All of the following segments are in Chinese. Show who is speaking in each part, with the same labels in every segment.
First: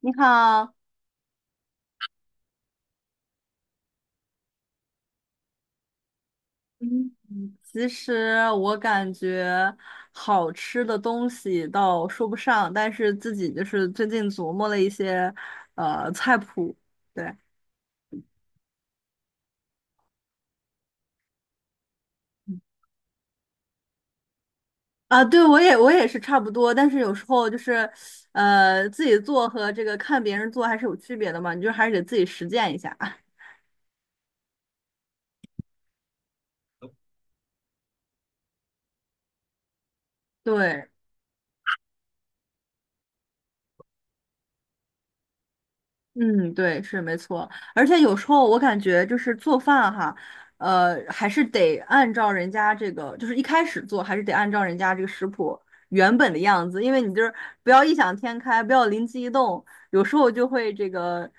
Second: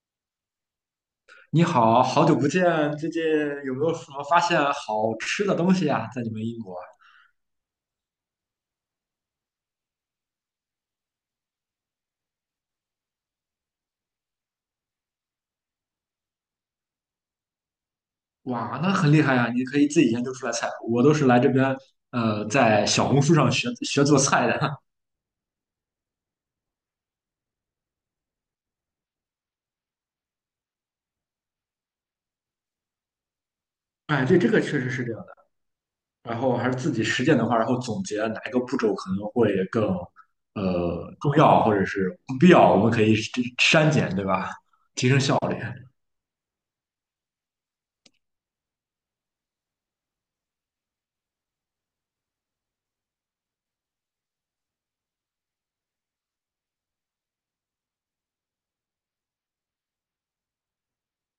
Speaker 1: 你好。
Speaker 2: 你好，好久不见，最近有没有什么发现好吃的东西呀？在你们英国？
Speaker 1: 嗯，其实我感觉好吃的东西倒说不上，但是自己就是最近琢磨了一些菜谱，对。
Speaker 2: 哇，那很厉害呀，你可以自己研究出来菜。我都是来这边，在小红书上学学做菜的。
Speaker 1: 对，我也是差不多，但是有时候就是自己做和这个看别人做还是有区别的嘛，你就还是得自己实践一下。
Speaker 2: 哎，对，这个确实是这样的。然后还是自己实践的话，然后总结哪一个步骤可能会更，
Speaker 1: 对。
Speaker 2: 重要，或者是不必要，我们可以删减，对吧？
Speaker 1: 嗯，对，是没错。而且有时候我感觉就是做饭哈，还是得按照人家这个，就是一开始做还是得按照人家这个食谱原本的样子，因为你就是不要异想天开，不要灵机一动，有时候就会这个，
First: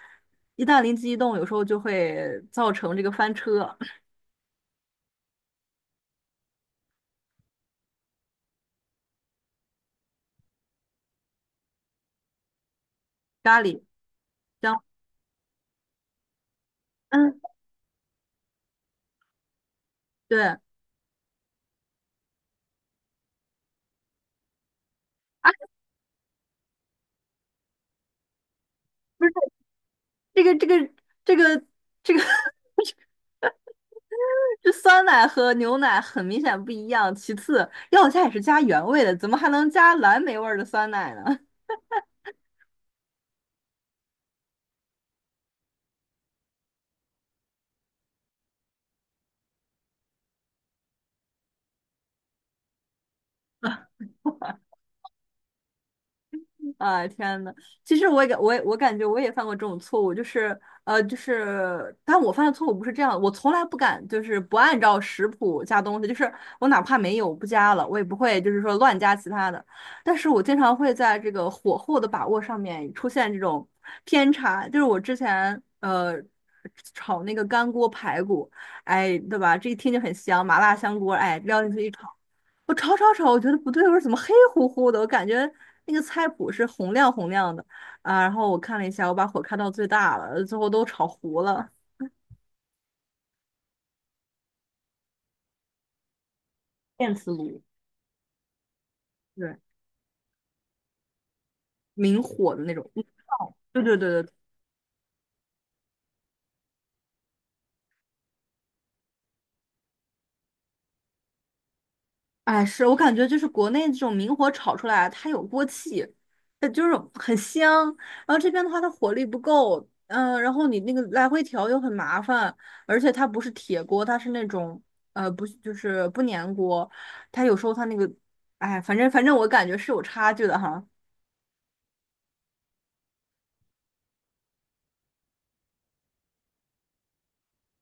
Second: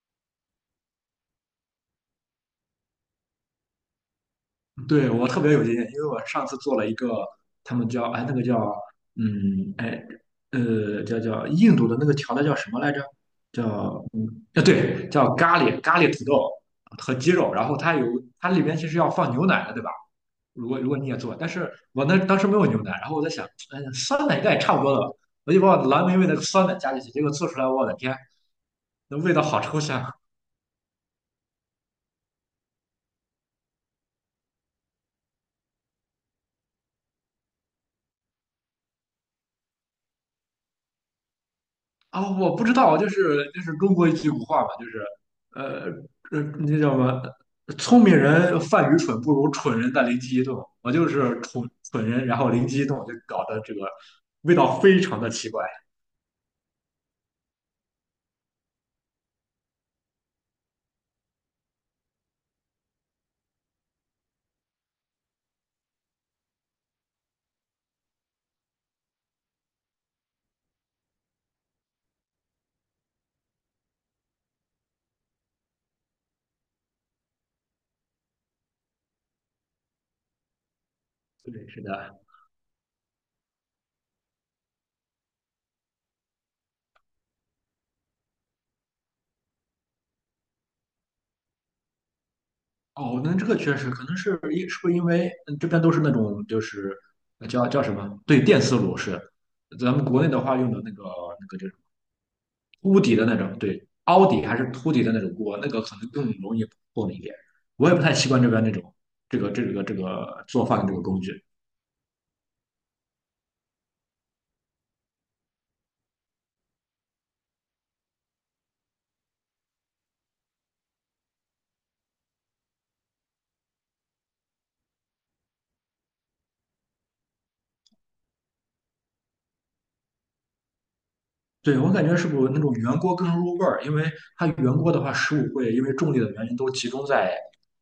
Speaker 1: 一旦灵机一动，有时候就会造成这个翻车。
Speaker 2: 对，我特别有经验，因为我上次做了一个，他们叫嗯哎印度的那个调料叫什么来着？
Speaker 1: 咖喱。
Speaker 2: 叫嗯啊
Speaker 1: 香。
Speaker 2: 对，叫咖喱，咖喱土豆和鸡
Speaker 1: 嗯，
Speaker 2: 肉，然后它有它里边其实要放牛奶的，对吧？
Speaker 1: 对。啊，
Speaker 2: 如果你也做，但是我那当时没有牛奶，然后我在想，哎酸奶应该也差不多了吧，我就把我蓝莓味的酸奶加进去，结果做出来，我的天，那
Speaker 1: 不是
Speaker 2: 味道好抽象。
Speaker 1: 这个这个这个这个。这酸奶和牛奶很明显不一样。其次，要加也是加原味的，怎么还能加蓝莓味儿的酸奶呢？
Speaker 2: 啊，我不知道，就是中国一句古话嘛，就是呃那叫什么？聪明人犯愚蠢，不如蠢人的灵机一动。我就是蠢人，然后灵机一动，就搞得这个味道非常的奇怪。
Speaker 1: 啊，天呐，其实我也感我也我感觉我也犯过这种错误，就是但我犯的错误不是这样，我从来不敢就是不按照食谱加东西，就是我哪怕没有不加了，我也不会就是说乱加其他的，但是我经常会在这个火候的把握上面出现这种偏差，就是我之前炒那个干锅排骨，哎，对吧？这一听就很香，麻辣香锅，哎，撩
Speaker 2: 对，
Speaker 1: 进
Speaker 2: 是
Speaker 1: 去一炒。
Speaker 2: 的。
Speaker 1: 我炒，我觉得不对味儿，我说怎么黑乎乎的？我感觉那个菜谱是红亮红亮的啊。然后我看了一下，我把火开到最大了，最后都炒糊了。
Speaker 2: 哦，那这个确实可能是是不是因为嗯这边都是那种就是
Speaker 1: 电磁
Speaker 2: 呃
Speaker 1: 炉。
Speaker 2: 叫叫什么？对，电磁炉是。
Speaker 1: 对，
Speaker 2: 咱们国内的话用的那个那个就是。
Speaker 1: 明火的那种。
Speaker 2: 凸
Speaker 1: 嗯
Speaker 2: 底的那
Speaker 1: 哦，
Speaker 2: 种，对，凹
Speaker 1: 对。
Speaker 2: 底还是凸底的那种锅，那个可能更容易破了一点。我也不太习惯这边那种这个做饭的这个工具。
Speaker 1: 哎，是我感觉就是国内这种明火炒出来，它有锅气，就是很香。然后这边的话，它火力不够，然后你那个来回调又很麻烦，而且它不是铁锅，它是那种不是不粘锅，它有时候它那个，哎，反正我感觉是有差距的哈。
Speaker 2: 对，我感觉是不是那种圆锅更入味儿？因为它圆锅的话，食物会因为重力的原因都集中在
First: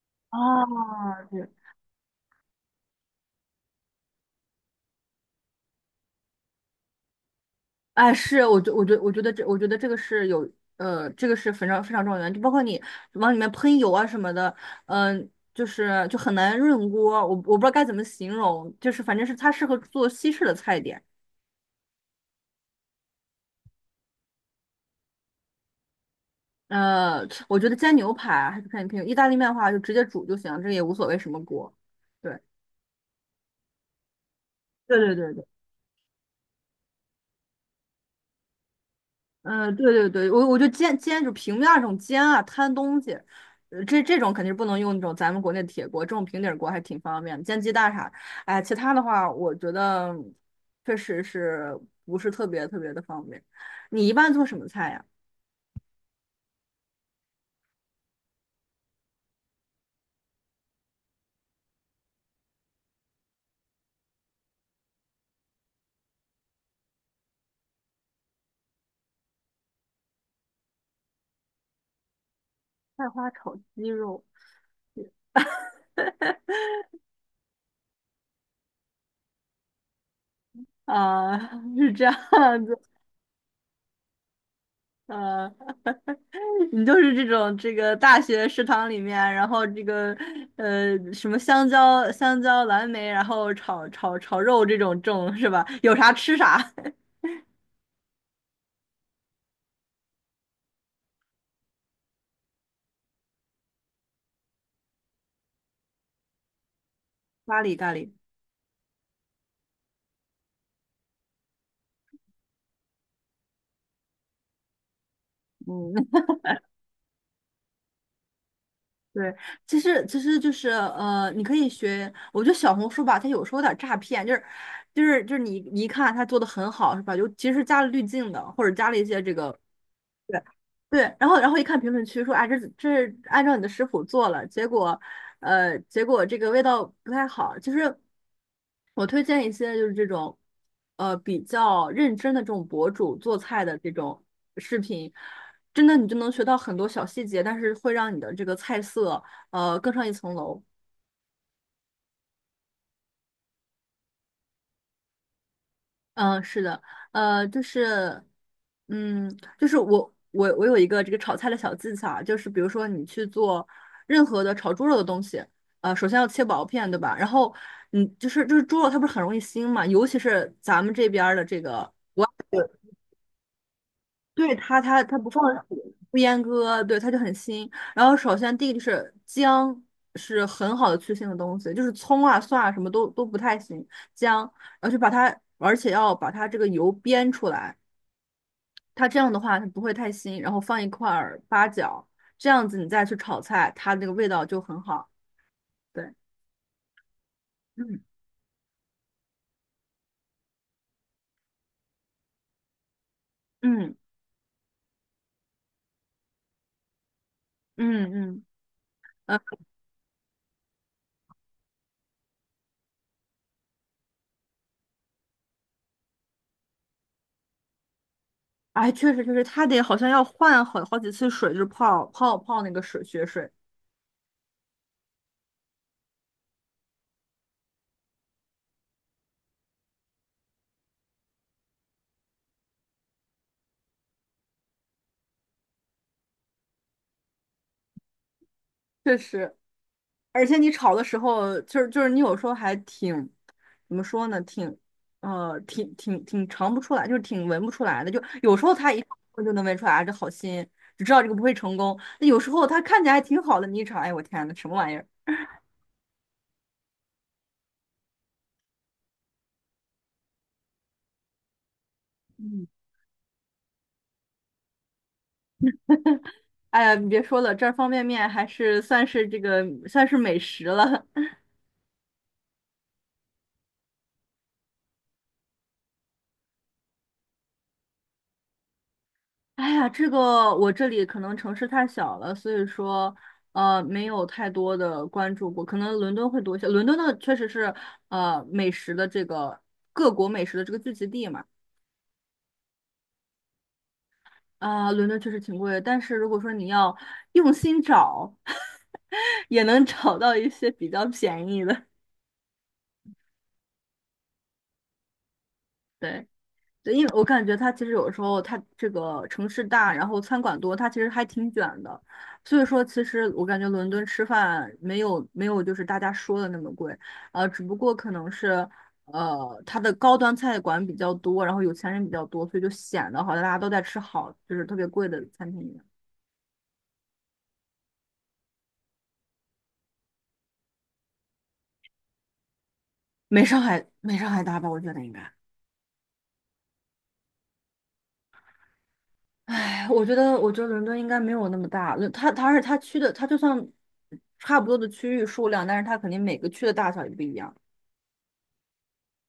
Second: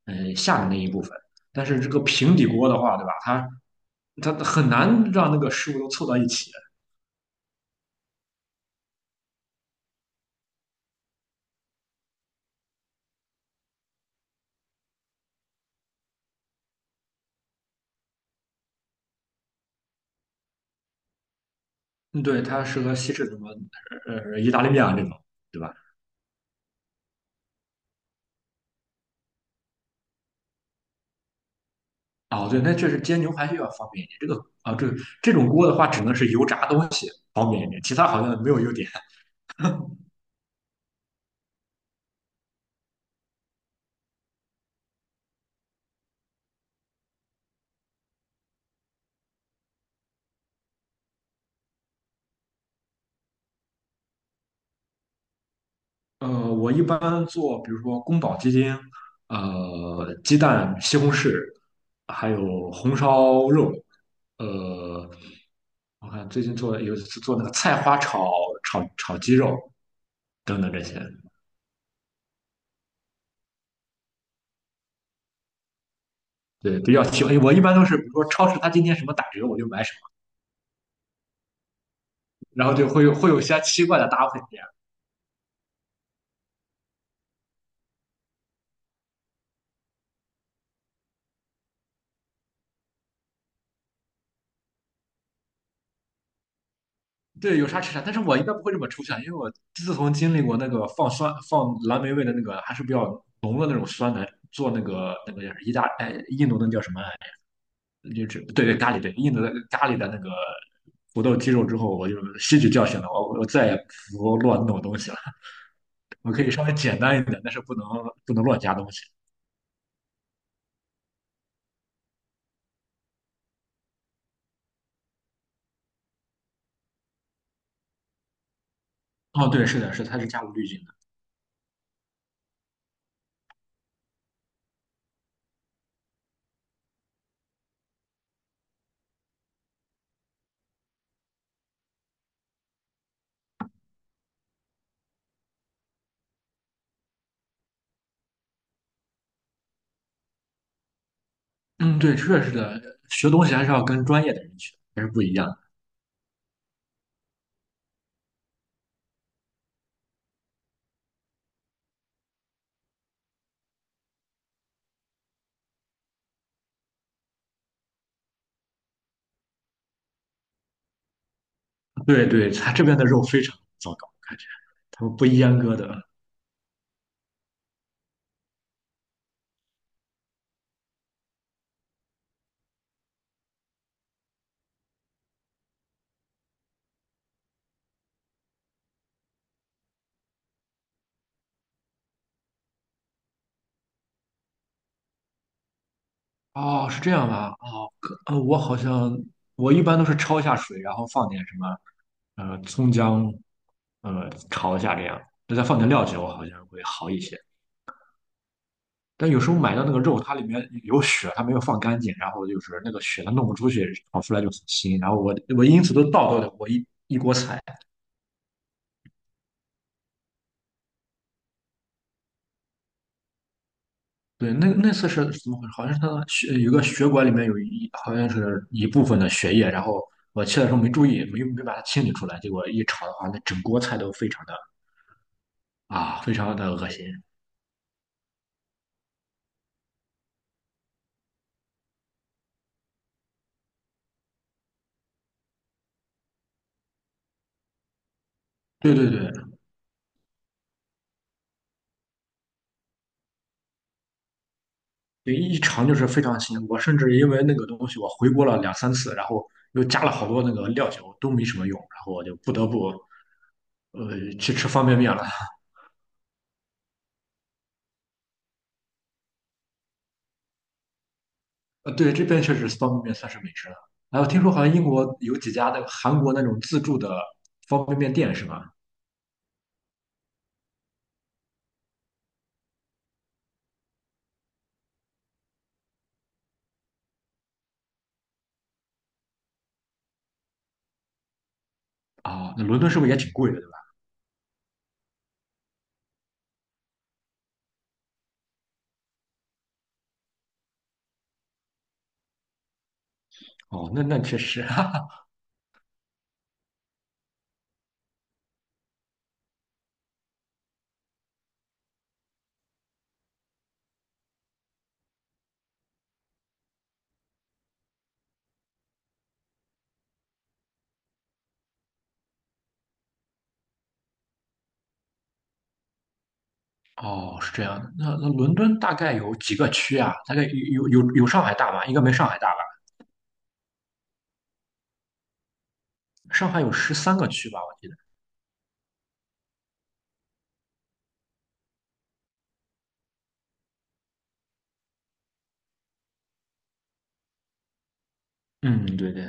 Speaker 2: 下面那一部分，
Speaker 1: 啊，对。
Speaker 2: 但是这个平底锅的话，对吧？它很难让那个食物都凑到一起。
Speaker 1: 哎，是，我觉得这，我觉得这个是有，这个是非常非常重要的原因，就包括你往里面喷油啊什么的，就是就很难润锅，我不知道该怎么形容，就是反正是它适合做西式的菜点。
Speaker 2: 嗯对，它适合西式什么意大利面啊这种，对吧？
Speaker 1: 我觉得煎牛排还是看你品，意大利面的话就直接煮就行，这个也无所谓什么锅。对，
Speaker 2: 哦，对，那确实煎牛排就要方便一点。啊，这这种
Speaker 1: 对。
Speaker 2: 锅的话，只能是油炸东西方便一点，其他好像没有优点。
Speaker 1: 嗯，对，我就煎，就平面儿这种煎啊，摊东西，这这种肯定是不能用那种咱们国内的铁锅，这种平底儿锅还挺方便的，煎鸡蛋啥，哎，其他的话，我觉得确实是不是特别特别的方便。你一般做什么菜呀？
Speaker 2: 我一般做，比如说宫保鸡丁，鸡蛋、西红柿，还有红烧肉。呃，我看最近做有一次做那个菜花炒鸡肉等等这些，
Speaker 1: 菜花炒鸡肉。
Speaker 2: 对，比较喜欢。我一般都是，比如说超市它今天什么打折，我就买什么，
Speaker 1: 啊、是这样
Speaker 2: 然后
Speaker 1: 子。
Speaker 2: 就会有些奇怪的搭配。
Speaker 1: 呃，你就是这种这个大学食堂里面，然后这个什么香蕉、蓝莓，然后炒肉，这种是吧？有啥吃啥。
Speaker 2: 对，有啥吃啥，但是我应该不会这么抽象，因为我自从经历过那个放酸、放蓝莓味的那个，还是比较浓的那种酸奶，做那个那个叫意大哎印度那叫什么来
Speaker 1: 咖喱咖喱。
Speaker 2: 着，就是对咖喱，对，印度的咖喱的那个土豆鸡肉之后，我就吸取教训了，我再也不乱弄东西了，
Speaker 1: 嗯。
Speaker 2: 我可以稍微简单一点，但是不能乱加东西。
Speaker 1: 对，其实其实就是你可以学，我觉得小红书吧，它有时候有点诈骗，就是你一看它做的很好是吧？就其实加了滤镜的，或者加了一些这
Speaker 2: 哦，
Speaker 1: 个
Speaker 2: 对，是的，是的它是加
Speaker 1: 对。
Speaker 2: 入滤镜的。
Speaker 1: 对，然后然后一看评论区说啊，这是按照你的食谱做了，结果，结果这个味道不太好。其实我推荐一些就是这种，比较认真的这种博主做菜的这种视频，真的你就能学到很多小细节，但是会让你的这个菜色更上一层楼。
Speaker 2: 嗯，对，确实是的，学东西还是要跟专业的人学，还是不一样的。
Speaker 1: 嗯，是的。呃，就是，就是我有一个这个炒菜的小技巧啊，就是比如说你去做任何的炒猪肉的东西，首先要切薄片，对吧？然后你就是就是猪肉它不是很容易腥嘛，尤其是咱们这边儿的这个，
Speaker 2: 对对，它这边的肉非常糟糕，感觉
Speaker 1: 对，
Speaker 2: 他们
Speaker 1: 它
Speaker 2: 不
Speaker 1: 不放，
Speaker 2: 阉割的。
Speaker 1: 不阉割，对，它就很腥。然后首先第一个就是姜是很好的去腥的东西，就是葱啊蒜啊什么都都不太行，姜。然后就把它，而且要把它这个油煸出来。它这样的话它不会太腥，然后放一块儿八角，这样子你再去炒菜，它那个味道就很好。对。
Speaker 2: 哦，是这样吧？
Speaker 1: 嗯
Speaker 2: 我好像我一般都是焯一下水，然后放点什么葱姜，
Speaker 1: 嗯
Speaker 2: 炒一下这样，再放点料酒，好像会好一些。
Speaker 1: 嗯嗯，
Speaker 2: 但
Speaker 1: 呃，
Speaker 2: 有时候买到那个肉，它里面有血，它没有放干净，然后就是那个血它弄不出去，炒出来就很腥。然后我因此都倒掉了我一锅菜。
Speaker 1: 哎，确实确实，它得好像要换好好几次水，就是泡那个水血水，
Speaker 2: 对，那那次是怎么回事？好像是他的血有个血管里面有好像是一部分的血液，然后我切的时候没注意，没把它清理出来，结果一炒的话，那整锅菜都非常的啊，非常的恶心。
Speaker 1: 确实。而且你炒的时候，你有时候还挺怎么说呢，挺尝不出来，就是挺闻不出来的。就有时候它
Speaker 2: 对
Speaker 1: 一炒
Speaker 2: 对对，
Speaker 1: 我就能闻出来，啊，这好腥，只知道这个不会成功。那有时候它看起来还挺好的，你一炒，哎，我天呐，什么玩意儿？
Speaker 2: 对一尝就是非常腥。我甚至因为那个东西，我回锅了两三次，然后又加了好多那个料酒，都没什么用，然后我就不得
Speaker 1: 嗯，
Speaker 2: 不去吃方便面了。
Speaker 1: 哎呀，你别说了，这儿方便面还是算是美食了。
Speaker 2: 对，这边确实方便面算是美食了。然后听说好像英国有几家那个韩国那种自助的方便面店是吧？
Speaker 1: 哎呀，这个我这里可能城市太小了，所以说没有太多的关注过，可能伦敦会多一些。伦敦呢确实是美食的这个，各国美食的这个聚集地嘛。
Speaker 2: 哦，那伦敦是不是也挺贵的，对吧？
Speaker 1: 伦敦确实挺贵，但是如果说你要用心找，也能找到一些比较便宜的。
Speaker 2: 哦，那那确实，哈哈。
Speaker 1: 对。对，因为我感觉它其实有时候它这个城市大，然后餐馆多，它其实还挺卷的。所以说，其实我感觉伦敦吃饭没有就是大家说的那么贵，只不过可能是它的高端菜馆比较多，然后有钱人比较多，所以就显得好像大家都在吃好，就是特别贵的餐厅一样。
Speaker 2: 哦，是这样的。那那伦敦大概有几个区啊？大概有上海大吧？应该没上海大吧？
Speaker 1: 没上海大吧？我觉得应该。
Speaker 2: 上海有13个区吧，我记得。
Speaker 1: 哎，我觉得伦敦应该没有那么大。伦，它区的，它就算差不多的区域数量，但是它肯定每个区的大小也不一样。
Speaker 2: 嗯，对对。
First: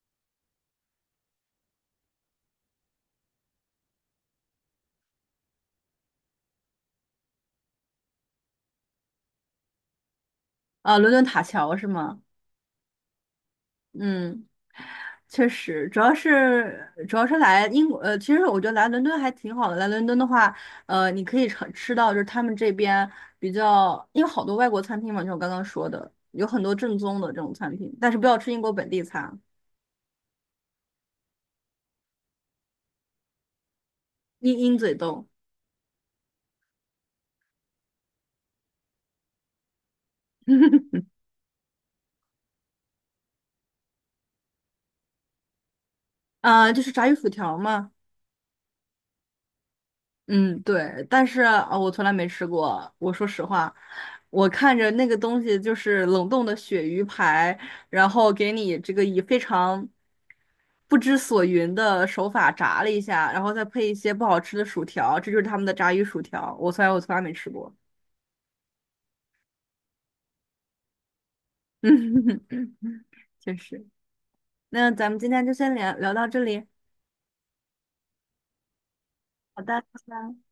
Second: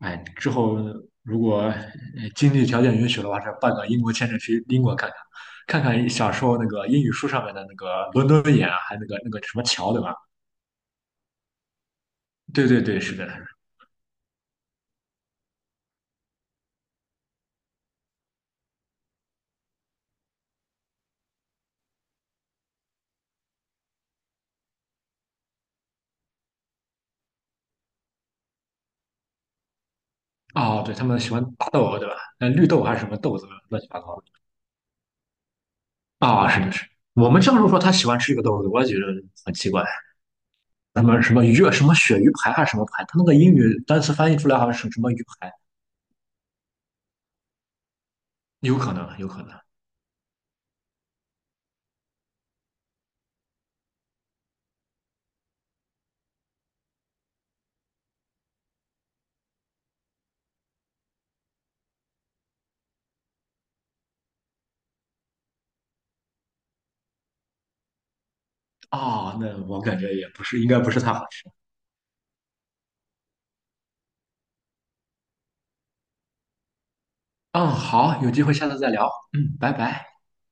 Speaker 2: 哎，之后如果经济条件允许的话，这办个英国签证去英国看看，看看小时候那个英语书上面的那个伦敦眼啊，还有那个那个什么桥，对吧？
Speaker 1: 啊，伦敦塔桥是吗？
Speaker 2: 对对对，是的。
Speaker 1: 嗯，确实，主要是来英国，其实我觉得来伦敦还挺好的。来伦敦的话，你可以尝吃到就是他们这边比较，因为好多外国餐厅嘛，就像我刚刚说的，有很多正宗的这种餐厅，但是不要吃英国本地餐。
Speaker 2: 哦，对，他们喜欢大豆，对吧？那绿豆还是什么豆子，乱七八糟的。
Speaker 1: 鹰嘴豆。
Speaker 2: 啊，是的是。我们这授说，他喜欢吃这个豆子，我也觉得很奇怪。什 么什么鱼啊什么鳕鱼排还是什么排？他那个英语单词翻译出来好像是什么鱼排，
Speaker 1: 啊，就是炸鱼薯条嘛。
Speaker 2: 有可能，有可能。
Speaker 1: 嗯，对，但是啊，我从来没吃过。我说实话，我看着那个东西就是冷冻的鳕鱼排，然后给你这个以非常不知所云的手法炸了一下，然后再配一些不好吃的薯条，这就是他们的炸鱼薯条。我从来没吃过。
Speaker 2: 啊，那我感觉也不是，应该不是太好吃。
Speaker 1: 嗯，确实。那咱们今天就先聊聊到这里。
Speaker 2: 嗯，好，有机会下次再聊。嗯，
Speaker 1: 好
Speaker 2: 拜
Speaker 1: 的，拜
Speaker 2: 拜。
Speaker 1: 拜。